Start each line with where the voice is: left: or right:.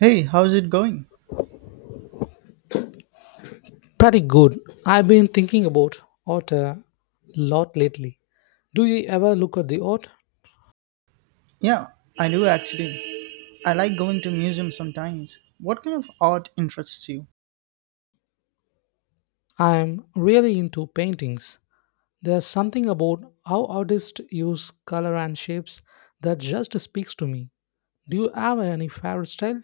right: Hey, how's it going?
left: Pretty good. I've been thinking about art a lot lately. Do you ever look at the art?
right: Yeah, I do actually. I like going to museums sometimes. What kind of art interests you?
left: I'm really into paintings. There's something about how artists use color and shapes that just speaks to me. Do you have any favorite style?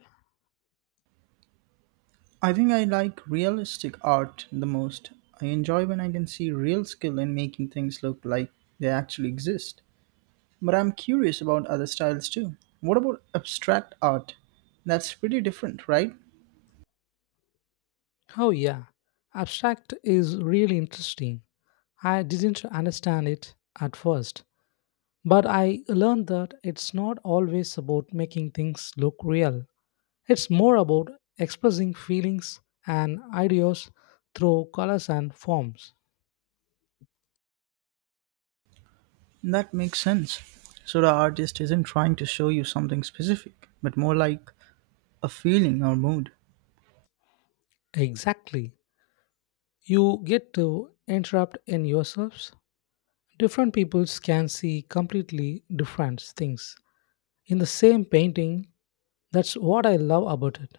right: I think I like realistic art the most. I enjoy when I can see real skill in making things look like they actually exist. But I'm curious about other styles too. What about abstract art? That's pretty different, right?
left: Oh, yeah. Abstract is really interesting. I didn't understand it at first, but I learned that it's not always about making things look real. It's more about expressing feelings and ideas through colors and forms.
right: That makes sense. So the artist isn't trying to show you something specific, but more like a feeling or mood.
left: Exactly. You get to interrupt in yourselves. Different peoples can see completely different things in the same painting. That's what I love about it.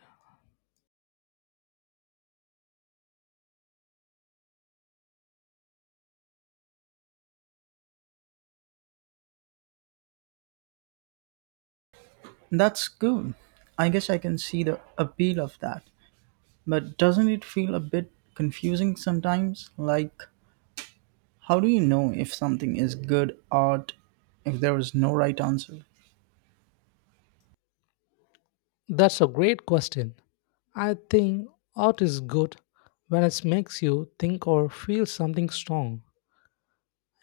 right: That's good. I guess I can see the appeal of that. But doesn't it feel a bit confusing sometimes? Like, how do you know if something is good art if there is no right answer?
left: That's a great question. I think art is good when it makes you think or feel something strong.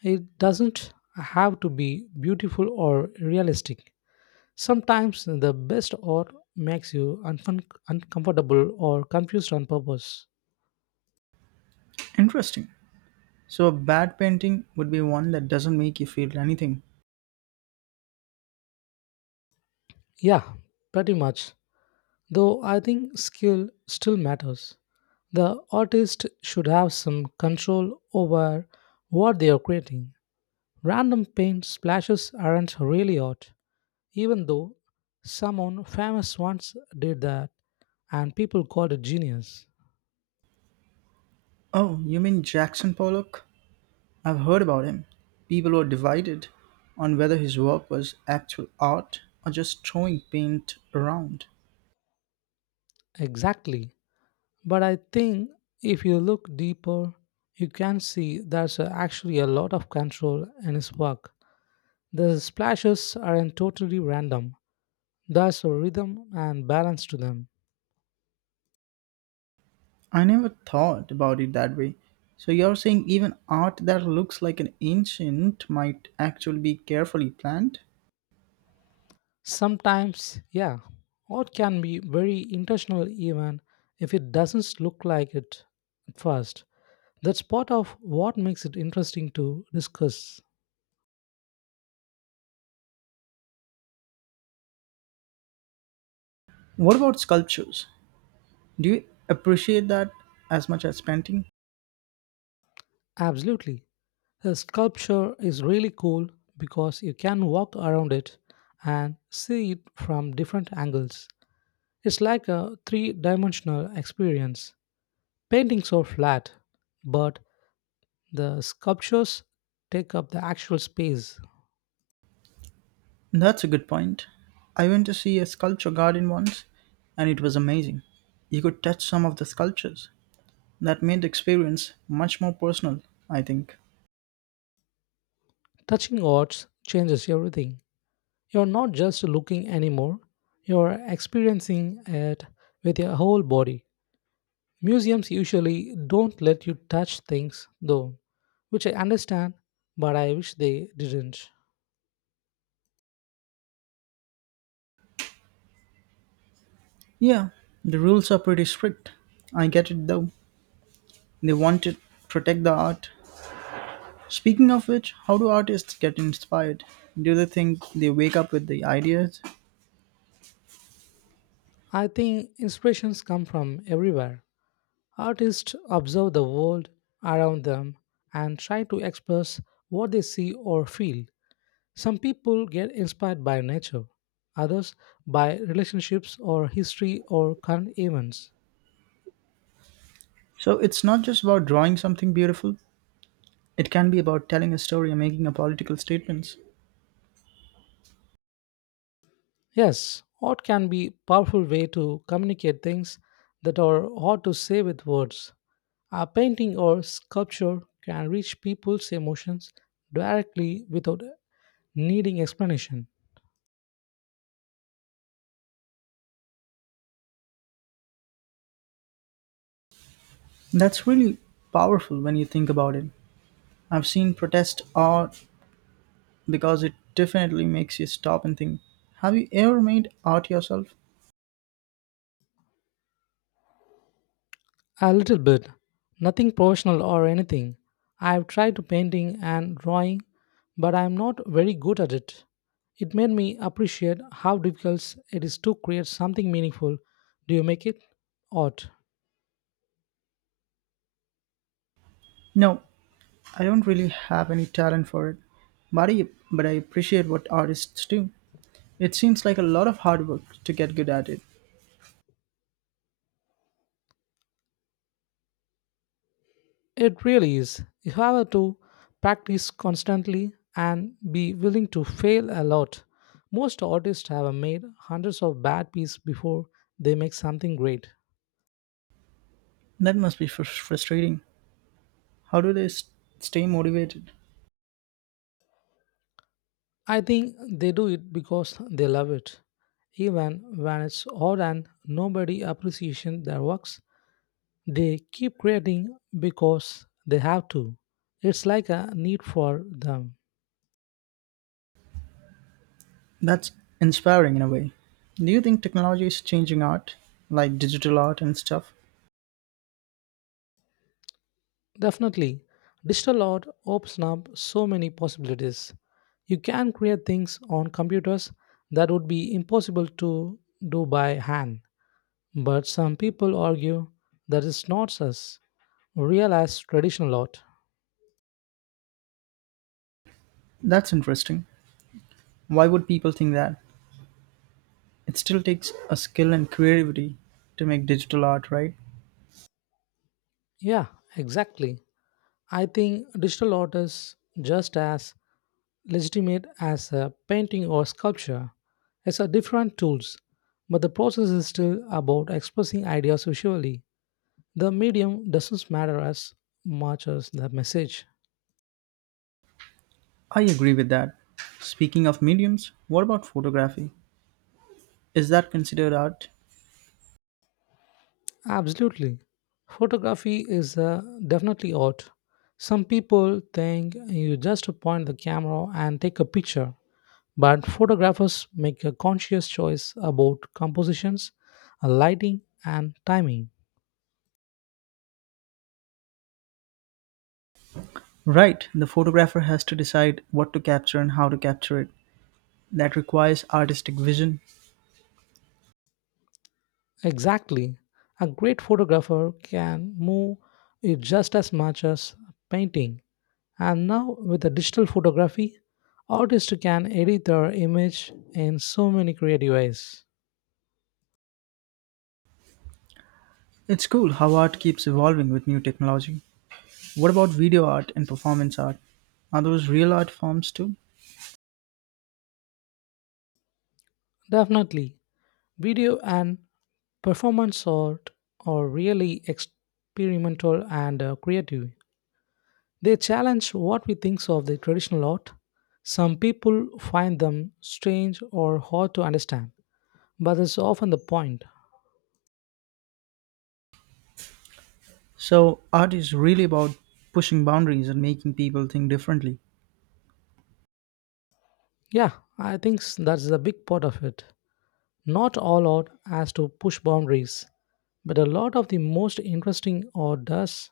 left: It doesn't have to be beautiful or realistic. Sometimes the best or makes you uncomfortable or confused on purpose.
right: Interesting. So, a bad painting would be one that doesn't make you feel anything.
left: Yeah, pretty much. Though I think skill still matters. The artist should have some control over what they are creating. Random paint splashes aren't really art, even though someone famous once did that and people called it genius.
right: Oh, you mean Jackson Pollock? I've heard about him. People were divided on whether his work was actual art or just throwing paint around.
left: Exactly. But I think if you look deeper, you can see there's actually a lot of control in his work. The splashes aren't totally random, there's a rhythm and balance to them.
right: I never thought about it that way. So you're saying even art that looks like an ancient might actually be carefully planned?
left: Sometimes, yeah, art can be very intentional even if it doesn't look like it at first. That's part of what makes it interesting to discuss.
right: What about sculptures? Do you appreciate that as much as painting?
left: Absolutely. A sculpture is really cool because you can walk around it and see it from different angles. It's like a three dimensional experience. Paintings are flat, but the sculptures take up the actual space.
right: That's a good point. I went to see a sculpture garden once and it was amazing. You could touch some of the sculptures. That made the experience much more personal, I think.
left: Touching arts changes everything. You're not just looking anymore, you're experiencing it with your whole body. Museums usually don't let you touch things, though, which I understand, but I wish they didn't.
right: Yeah, the rules are pretty strict. I get it though. They want to protect the art. Speaking of which, how do artists get inspired? Do they think they wake up with the ideas?
left: I think inspirations come from everywhere. Artists observe the world around them and try to express what they see or feel. Some people get inspired by nature, others by relationships or history or current events.
right: So it's not just about drawing something beautiful, it can be about telling a story and making a political statements.
left: Yes, art can be powerful way to communicate things that are hard to say with words. A painting or sculpture can reach people's emotions directly without needing explanation.
right: That's really powerful when you think about it. I've seen protest art because it definitely makes you stop and think. Have you ever made art yourself?
left: A little bit, nothing professional or anything. I've tried painting and drawing, but I'm not very good at it. It made me appreciate how difficult it is to create something meaningful. Do you make it art?
right: No, I don't really have any talent for it. But I, but I appreciate what artists do. It seems like a lot of hard work to get good at it.
left: It really is. You have to practice constantly and be willing to fail a lot. Most artists have made hundreds of bad pieces before they make something great.
right: That must be frustrating. How do they stay motivated?
left: I think they do it because they love it. Even when it's hard and nobody appreciates their works, they keep creating because they have to. It's like a need for them.
right: That's inspiring in a way. Do you think technology is changing art, like digital art and stuff?
left: Definitely, digital art opens up so many possibilities. You can create things on computers that would be impossible to do by hand. But some people argue that it's not as real as traditional art.
right: That's interesting. Why would people think that? It still takes a skill and creativity to make digital art, right?
left: Yeah, exactly. I think digital art is just as legitimate as a painting or sculpture. It's a different tools, but the process is still about expressing ideas visually. The medium doesn't matter as much as the message.
right: I agree with that. Speaking of mediums, what about photography? Is that considered art?
left: Absolutely. Photography is definitely art. Some people think you just point the camera and take a picture, but photographers make a conscious choice about compositions, lighting, and timing.
right: Right, the photographer has to decide what to capture and how to capture it. That requires artistic vision.
left: Exactly. A great photographer can move you just as much as painting. And now, with the digital photography, artists can edit their image in so many creative ways.
right: It's cool how art keeps evolving with new technology. What about video art and performance art? Are those real art forms too?
left: Definitely, video and performance art are really experimental and creative. They challenge what we think of the traditional art. Some people find them strange or hard to understand, but that's often the point.
right: So, art is really about pushing boundaries and making people think differently.
left: Yeah, I think that's the big part of it. Not all art has to push boundaries. But a lot of the most interesting or does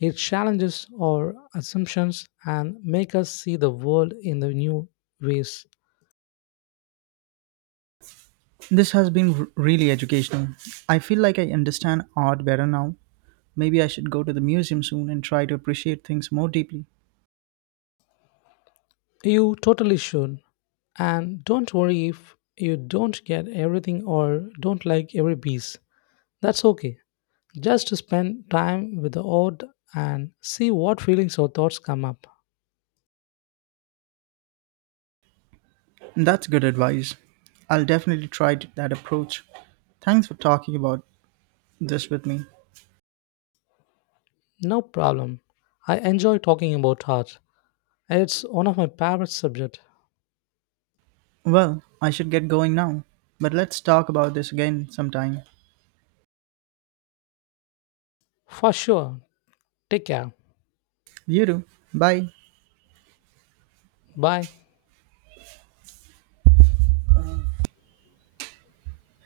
left: it challenges our assumptions and make us see the world in the new ways.
right: This has been really educational. I feel like I understand art better now. Maybe I should go to the museum soon and try to appreciate things more deeply.
left: You totally should. And don't worry if you don't get everything or don't like every piece. That's okay. Just spend time with the odd and see what feelings or thoughts come up.
right: That's good advice. I'll definitely try that approach. Thanks for talking about this with me.
left: No problem. I enjoy talking about art. It's one of my favorite subjects.
right: Well, I should get going now, but let's talk about this again sometime.
left: For sure. Take care.
right: You do. Bye.
left: Bye.